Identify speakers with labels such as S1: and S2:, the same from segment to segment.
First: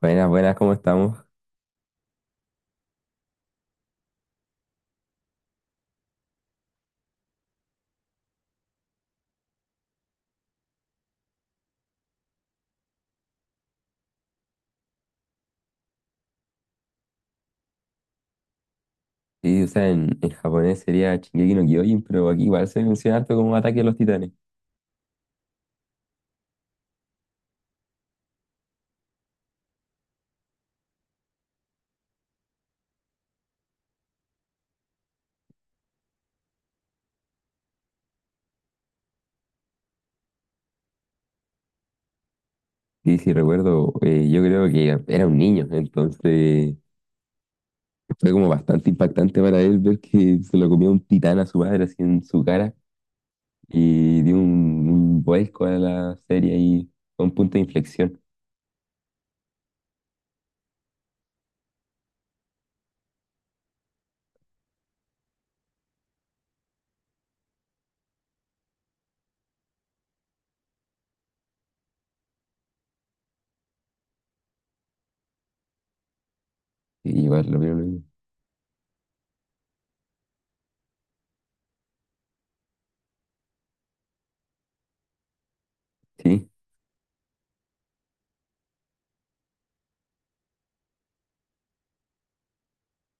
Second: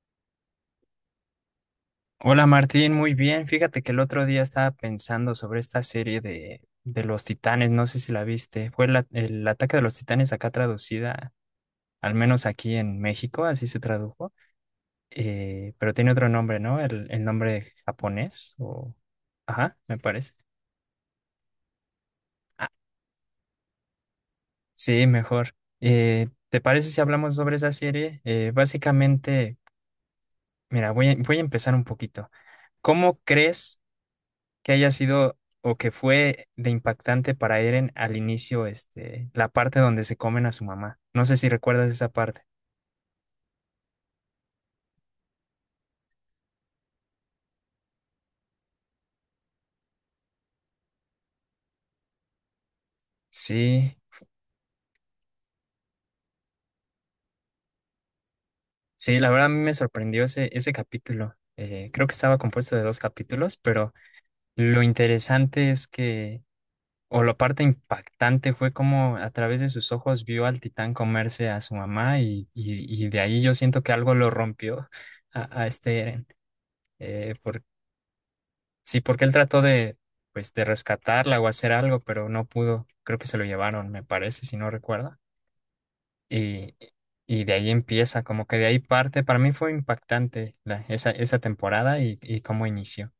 S1: Buenas, buenas, ¿cómo estamos?
S2: Hola Martín, muy bien. Fíjate que el otro día estaba pensando sobre esta serie de los Titanes, no sé si la viste. Fue el ataque de los Titanes acá traducida, al menos aquí en México, así se tradujo. Pero tiene otro nombre, ¿no? El nombre japonés o...
S1: Sí, o
S2: Ajá,
S1: sea,
S2: me
S1: en
S2: parece.
S1: japonés sería Shingeki no Kyojin, pero aquí igual
S2: Ah,
S1: se menciona harto como Ataque a los Titanes.
S2: sí, mejor. ¿Te parece si hablamos sobre esa serie? Básicamente, mira, voy a empezar un poquito. ¿Cómo crees que haya sido o que fue de impactante para Eren al inicio, este, la parte donde se comen a su mamá? No sé si recuerdas esa parte.
S1: Y si recuerdo, yo creo que era un niño, entonces fue como bastante impactante para él ver que se lo comió un titán a su madre así en su cara
S2: Sí,
S1: y dio un vuelco a la serie y fue un punto de inflexión.
S2: sí, la verdad a mí me sorprendió ese capítulo. Creo que estaba compuesto de dos capítulos, pero lo interesante es que, o la parte impactante fue como a través de sus ojos vio al titán comerse a su mamá, y de ahí yo siento que algo lo rompió a este Eren.
S1: Y
S2: Eh,
S1: igual, lo primero,
S2: Sí, porque él trató de, pues, de rescatarla o hacer algo, pero no pudo. Creo que se lo llevaron, me parece, si no recuerda.
S1: sí.
S2: Y, y de ahí empieza, como que de ahí parte. Para mí fue impactante esa, esa temporada y cómo inició.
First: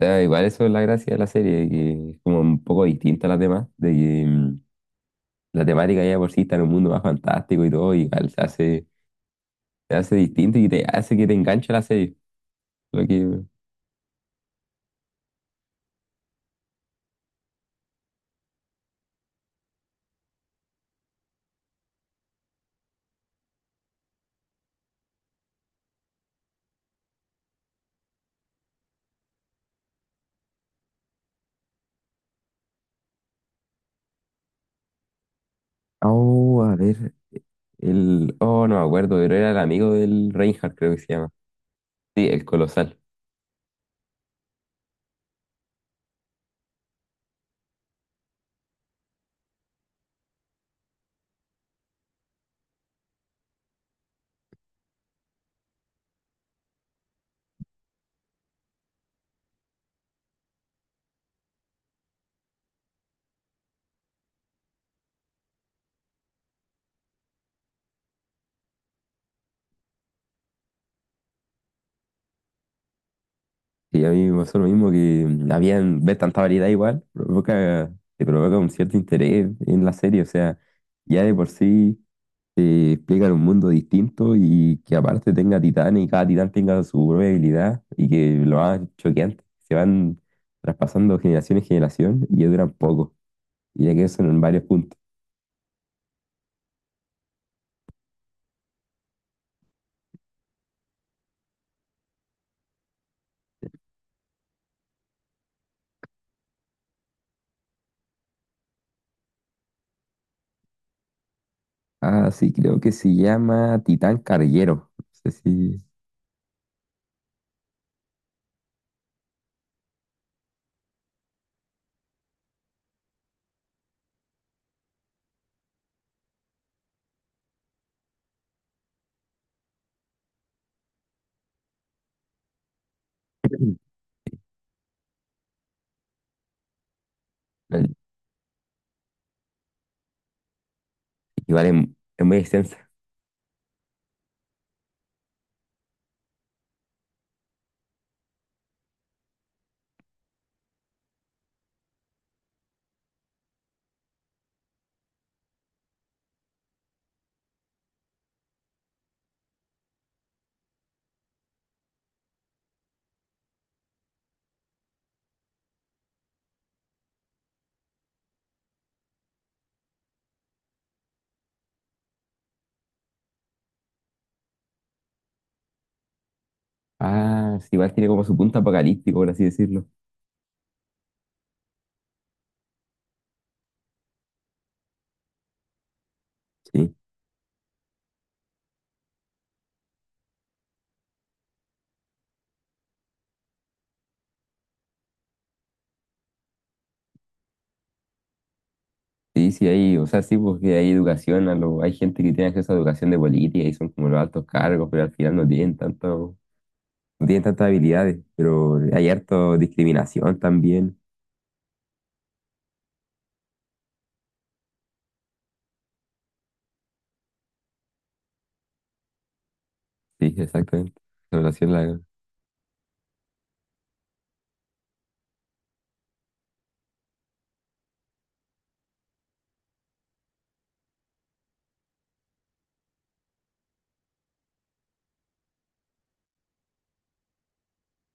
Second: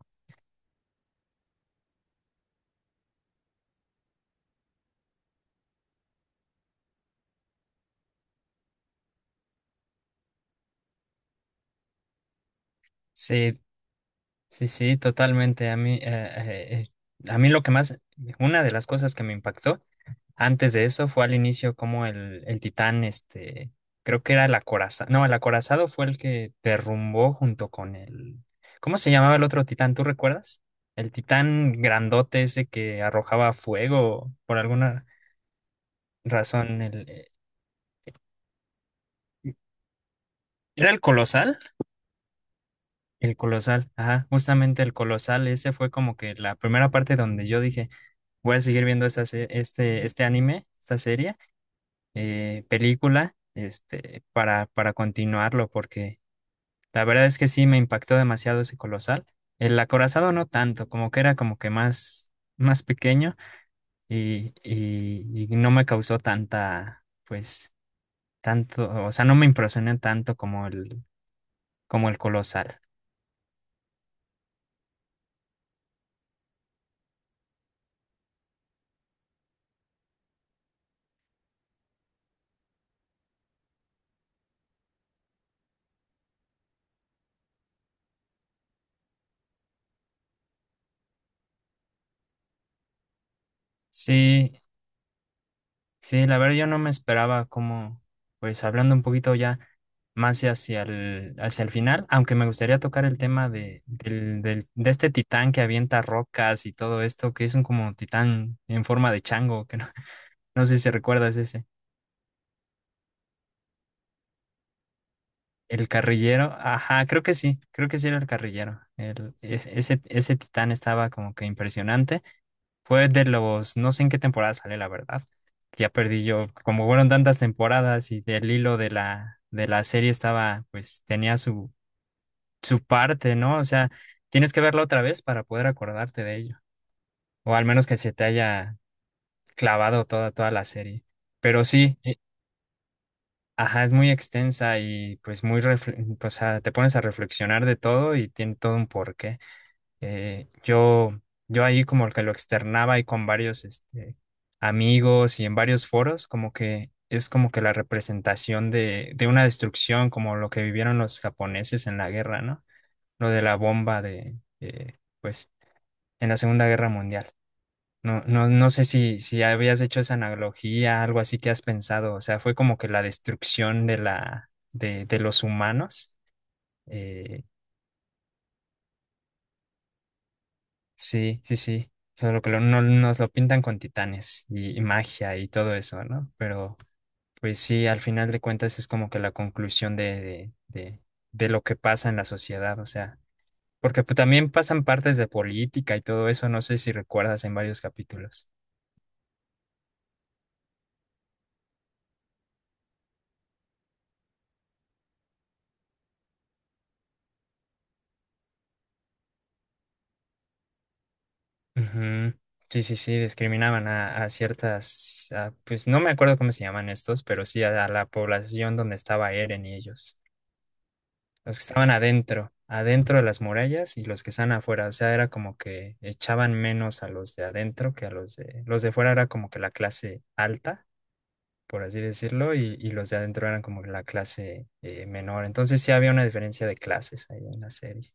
S1: O sea, igual eso es la gracia de la serie, que es como un poco distinta a las demás, de que la temática ya de por sí está en un mundo más fantástico y todo, y igual se hace distinto y te hace que te enganche la serie. Lo que...
S2: Sí, sí, sí, totalmente. A mí lo que más, una de las cosas que me impactó antes de eso fue al inicio como el Titán, este, creo que era el acorazado, no, el acorazado fue el que derrumbó junto con el, ¿cómo se llamaba el otro Titán? ¿Tú recuerdas? El Titán grandote ese que arrojaba fuego por alguna
S1: Oh, a
S2: razón, el,
S1: ver, Oh, no me acuerdo, pero era el amigo del Reinhardt,
S2: ¿era
S1: creo que
S2: el
S1: se llama.
S2: Colosal?
S1: Sí, el Colosal.
S2: El Colosal, ajá, justamente el Colosal, ese fue como que la primera parte donde yo dije, voy a seguir viendo esta, este, este anime, esta serie, película, este, para continuarlo, porque la verdad es que sí me impactó demasiado ese colosal. El acorazado no tanto, como que era como que más, más pequeño y no me causó tanta, pues, tanto, o sea, no me impresioné tanto como el colosal.
S1: Y a mí me pasó lo mismo que habían ver tanta variedad igual, te provoca un cierto interés en la serie, o sea, ya de por sí te explican un mundo distinto y que aparte tenga titanes y cada titán tenga su propia habilidad y que lo más choqueante, se van traspasando generación en generación y ya duran poco, y ya que son en
S2: Sí,
S1: varios puntos.
S2: sí, la verdad yo no me esperaba como, pues, hablando un poquito ya más hacia el final, aunque me gustaría tocar el tema de, de este titán que avienta rocas y todo esto, que es un como titán en forma de chango, que no. No sé si recuerdas ese.
S1: Ah, sí, creo que se llama Titán Carguero. No sé si...
S2: El carrillero. Ajá, creo que sí. Creo que sí era el carrillero. El, ese titán estaba como que impresionante. Fue de los, no sé en qué temporada sale, la verdad. Ya perdí yo. Como fueron tantas temporadas y del hilo de de la serie estaba, pues tenía su, su parte, ¿no? O sea, tienes que verla otra vez para poder acordarte de ello. O al menos
S1: el-
S2: que se te haya clavado toda, toda la serie. Pero
S1: Igual
S2: sí.
S1: es muy extensa.
S2: Ajá, es muy extensa y pues muy, o sea, te pones a reflexionar de todo y tiene todo un porqué. Eh, yo, yo ahí como que lo externaba y con varios este, amigos y en varios foros, como que es como que la representación de una destrucción, como lo que vivieron los japoneses en la guerra, ¿no? Lo de la bomba de, pues, en la Segunda Guerra Mundial. No sé si habías hecho esa analogía, algo así que has pensado. O sea, fue como que la destrucción de de los humanos. Eh,
S1: Ah, sí, igual tiene como su punto apocalíptico, por así decirlo.
S2: sí, sí, sí. Solo que no, nos lo pintan con titanes y magia y todo eso, ¿no? Pero
S1: Sí,
S2: pues sí, al final de cuentas es como que la conclusión de lo que pasa en la sociedad. O sea, porque pues, también pasan partes de política y todo eso, no sé si recuerdas en varios capítulos.
S1: sí, sí, hay, o sea, sí, porque hay educación, hay gente que tiene acceso a educación de política y son como los altos cargos, pero al final no tienen tanto no tienen tantas habilidades, pero hay harto discriminación también.
S2: Ujú. Sí, sí, sí, discriminaban a ciertas, pues no me acuerdo cómo se llaman estos, pero sí a la población donde estaba Eren y ellos.
S1: Sí, exactamente.
S2: Los que
S1: Población
S2: estaban
S1: la...
S2: adentro, adentro de las murallas y los que estaban afuera. O sea, era como que echaban menos a los de adentro que a los de... Los de fuera era como que la clase alta, por así decirlo, y los de adentro eran como que la clase menor. Entonces sí había una diferencia de clases ahí en la serie.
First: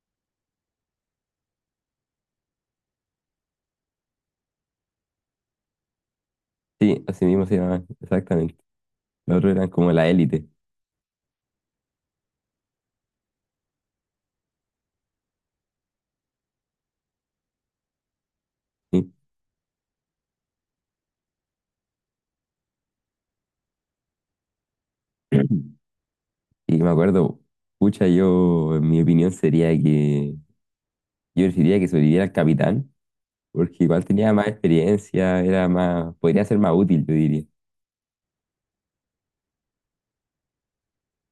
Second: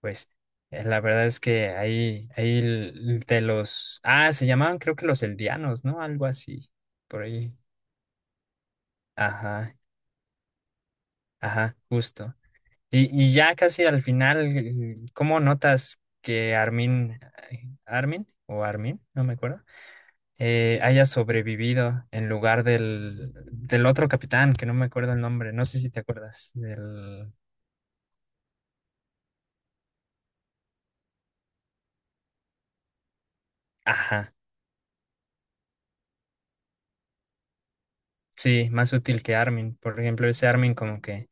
S2: Pues la verdad es que ahí, ahí de los, ah, se llamaban creo que los eldianos, ¿no? Algo así,
S1: Sí,
S2: por
S1: así mismo se
S2: ahí.
S1: llamaban, exactamente. Los otros eran
S2: Ajá,
S1: como la élite,
S2: ajá, justo. Y ya casi al final, ¿cómo notas que Armin, Armin o Armin,
S1: ¿sí?
S2: no me acuerdo, haya sobrevivido en lugar del otro capitán, que no me acuerdo el nombre, no sé si te acuerdas,
S1: Y me
S2: del...
S1: acuerdo, pucha, yo, en mi opinión sería que yo preferiría que sobreviviera el capitán, porque igual tenía
S2: Ajá,
S1: más experiencia, era más, podría ser más útil, yo diría.
S2: sí, más útil que Armin. Por ejemplo, ese Armin como que...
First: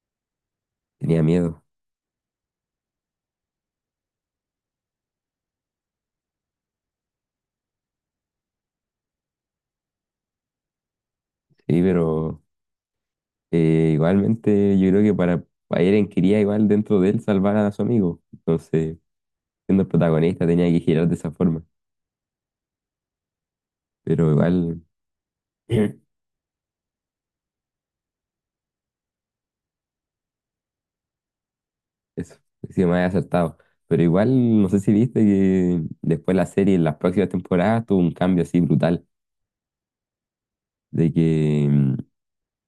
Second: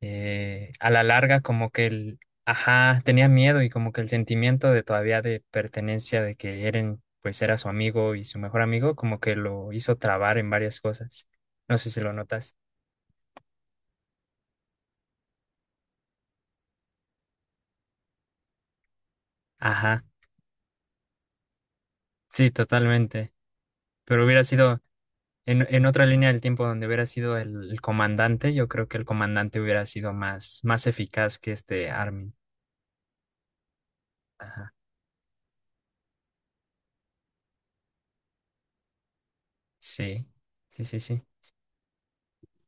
S2: a la
S1: Tenía
S2: larga
S1: miedo,
S2: como que el, ajá, tenía miedo y como que el sentimiento de todavía de pertenencia de que Eren pues era su amigo y su mejor amigo como que lo hizo trabar en varias cosas. No
S1: sí,
S2: sé si lo
S1: pero
S2: notas.
S1: igualmente yo creo que para Eren quería igual dentro de él salvar a su amigo. Entonces, siendo el
S2: Ajá,
S1: protagonista tenía que girar de esa forma.
S2: sí, totalmente. Pero
S1: Pero
S2: hubiera
S1: igual,
S2: sido en otra línea del tiempo donde hubiera sido el comandante, yo creo que el comandante hubiera sido más, más eficaz que este Armin.
S1: eso, sí me había acertado. Pero igual, no
S2: Ajá,
S1: sé si viste que después la serie, en las próximas temporadas, tuvo un cambio así brutal,
S2: sí, sí, sí,
S1: de
S2: sí.
S1: que mm,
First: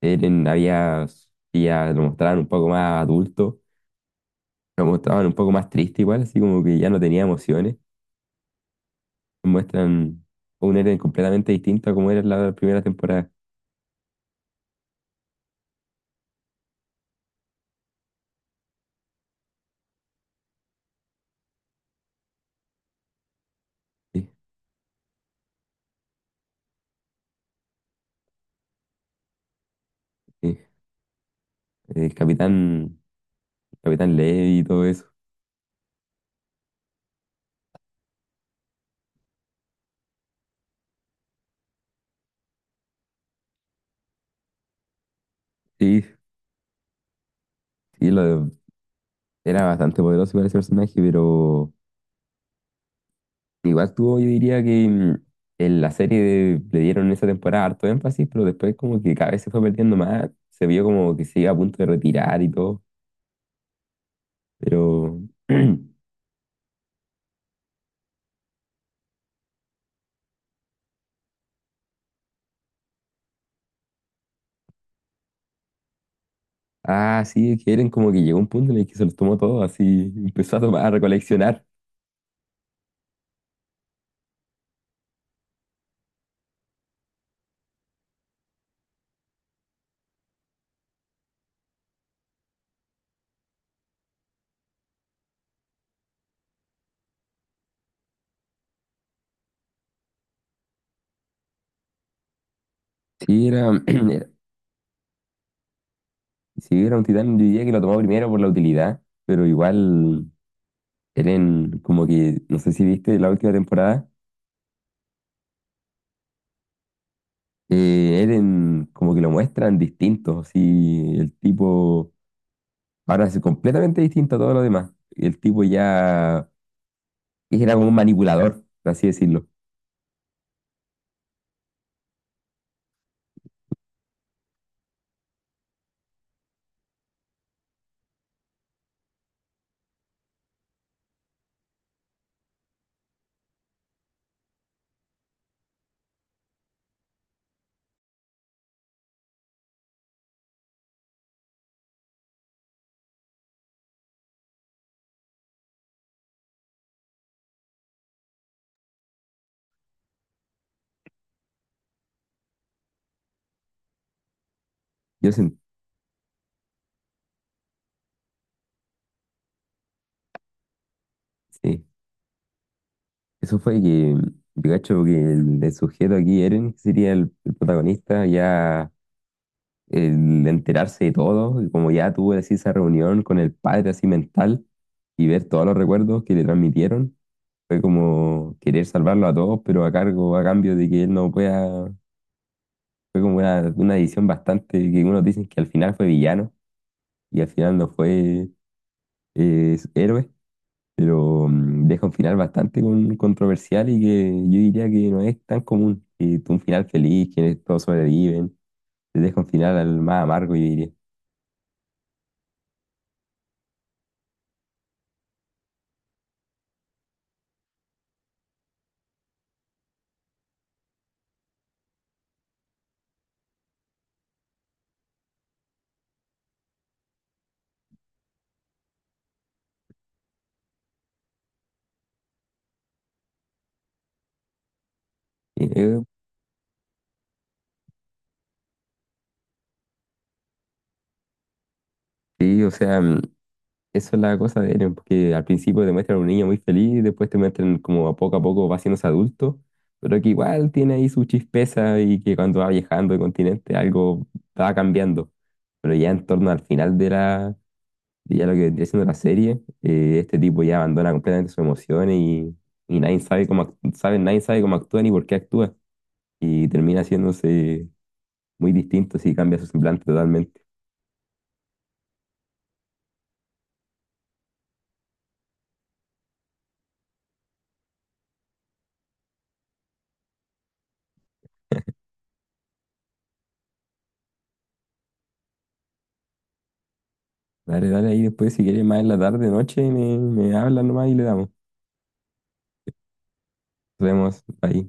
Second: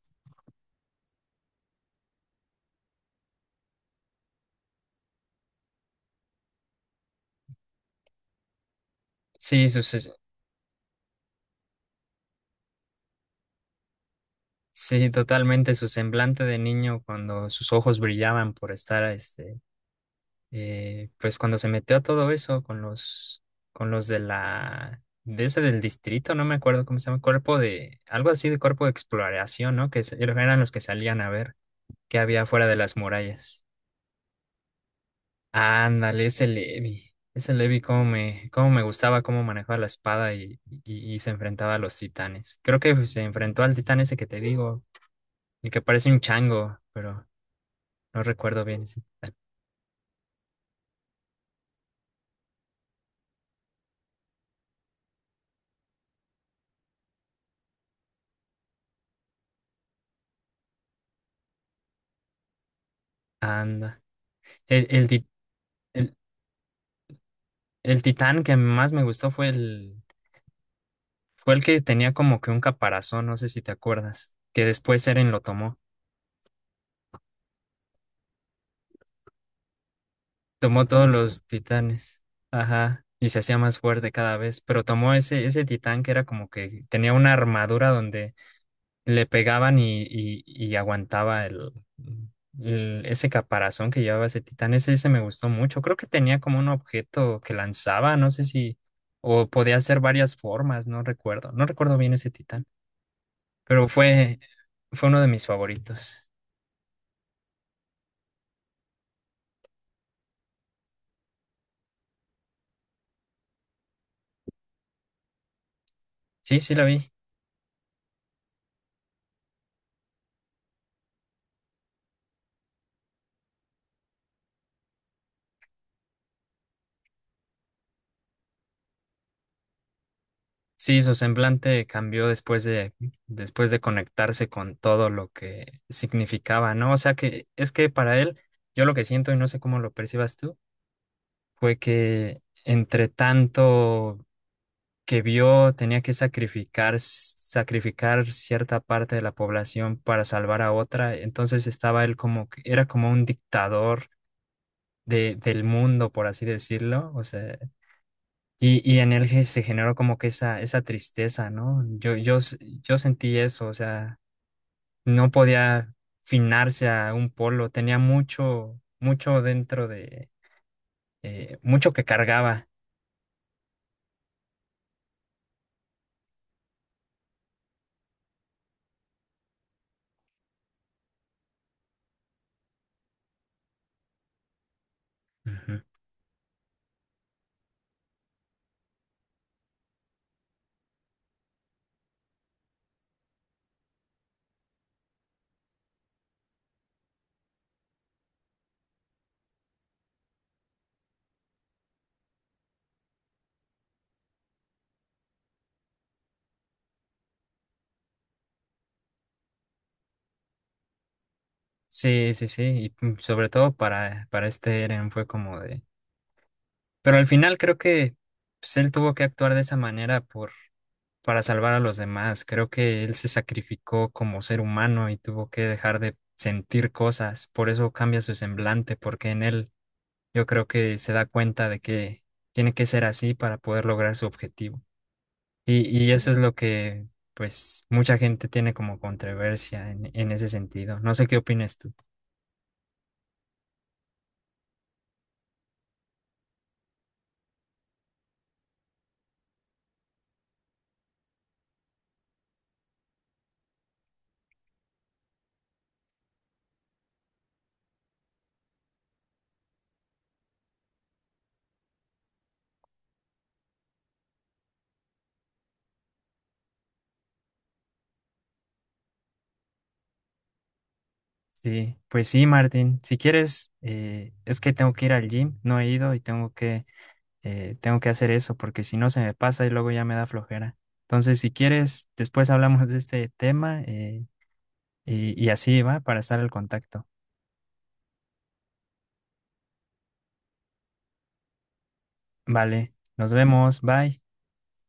S1: Eren había, sí, ya lo mostraban un poco más adulto, lo mostraban un poco más triste igual, así como que ya no tenía emociones.
S2: Sí, sus.
S1: Muestran un Eren completamente distinto a como era en la primera temporada.
S2: Sí, totalmente. Su semblante de niño cuando sus ojos brillaban por estar, este, pues cuando se metió a todo eso con los de
S1: Sí,
S2: la, de ese del distrito, no me acuerdo cómo se llama, cuerpo de, algo así de cuerpo de exploración, ¿no?
S1: sí,
S2: Eran los que salían a ver
S1: El
S2: qué había fuera de las
S1: capitán,
S2: murallas.
S1: capitán Levi y todo eso.
S2: Ándale, ese Levi, cómo me gustaba cómo manejaba la espada y se enfrentaba a los titanes. Creo que se enfrentó al titán ese que te digo, el que parece
S1: Sí,
S2: un chango, pero.
S1: sí,
S2: No
S1: lo,
S2: recuerdo bien ese titán.
S1: era bastante poderoso igual ese personaje, pero... Igual tuvo, yo diría que mm, en la le dieron esa temporada harto énfasis, pero después como que cada vez se fue perdiendo más, se vio como que se iba a punto de retirar y todo,
S2: Anda. El, el,
S1: pero...
S2: ti- el- el titán que más me gustó fue el que tenía como que un caparazón, no sé si te acuerdas, que después Eren lo tomó.
S1: Ah, sí, es que Eren como que llegó a un punto en el que se los tomó todo, así empezó a tomar,
S2: Tomó
S1: a
S2: todos los
S1: recoleccionar.
S2: titanes. Ajá. Y se hacía más fuerte cada vez. Pero tomó ese titán que era como que tenía una armadura donde le pegaban y aguantaba ese caparazón que llevaba ese titán. Ese me gustó mucho. Creo que tenía como un objeto que lanzaba, no sé si, o podía hacer varias formas, no recuerdo. No recuerdo bien ese titán,
S1: Si era,
S2: pero
S1: era-
S2: fue, fue uno de mis favoritos.
S1: si era un titán, yo diría que lo tomó primero por la utilidad, pero igual Eren como que, no sé si viste la última temporada,
S2: Sí, sí la vi.
S1: Eren como que lo muestran distinto, así el tipo Ahora es completamente distinto a todo lo demás. El tipo ya era como un manipulador, por así decirlo.
S2: Sí, su semblante cambió después de conectarse con todo lo que significaba, ¿no? O sea que es que para él, yo lo que siento y no sé cómo lo percibas tú fue que entre tanto que vio tenía que sacrificar, sacrificar cierta parte de la población para salvar a otra, entonces estaba él como, era como un dictador de, del mundo, por así decirlo, o sea, y en él se generó como que esa tristeza, ¿no? Yo sentí eso, o sea, no
S1: Yo sen-
S2: podía finarse a un polo, tenía mucho, mucho dentro de,
S1: sí,
S2: mucho que cargaba.
S1: eso fue que yo cacho que el sujeto aquí, Eren, que sería el protagonista, ya el enterarse de todo, y como ya tuvo así esa reunión con el padre así mental y ver todos los recuerdos que le transmitieron, fue como querer salvarlo a todos, pero a cargo, a cambio de que él no pueda, fue como una decisión bastante que unos dicen que al final fue villano y al final no fue es héroe, pero deja un final bastante controversial y que yo diría que no es tan común. Un final feliz, que todos sobreviven, te deja un final al más amargo, yo diría.
S2: Sí, sí, sí, y mm, sobre todo para este Eren fue como de... Pero al final creo que pues, él tuvo que actuar de esa manera por, para salvar a los demás. Creo que él se sacrificó como ser humano y tuvo que dejar de sentir cosas. Por eso cambia su semblante, porque en él yo creo que se da cuenta de que tiene que ser así para poder lograr su objetivo.
S1: Eh, eh,
S2: Y eso es lo que pues mucha gente tiene como controversia en ese sentido. No sé qué opinas tú.
S1: sí, o sea, eso es la cosa de héroe, porque al principio te muestran a un niño muy feliz, después te muestran como a poco va haciéndose adulto, pero que igual tiene ahí su chispeza y que cuando va viajando de continente algo va cambiando. Pero ya en torno al final de la Y ya lo que vendría siendo la serie, este tipo ya abandona completamente sus emociones y nadie sabe nadie sabe cómo actúa ni por qué actúa. Y termina haciéndose muy distinto si cambia su semblante totalmente.
S2: Sí, pues sí, Martín. Si quieres, es que tengo que ir al gym, no he ido y tengo que hacer eso porque si no se me pasa y luego ya me da flojera. Entonces, si quieres, después hablamos de este tema y así va para estar al contacto.
S1: Dale, dale ahí después, si quieres más en la tarde, noche, me hablas nomás y le damos.
S2: Vale, nos vemos,
S1: Nos
S2: bye.
S1: vemos ahí.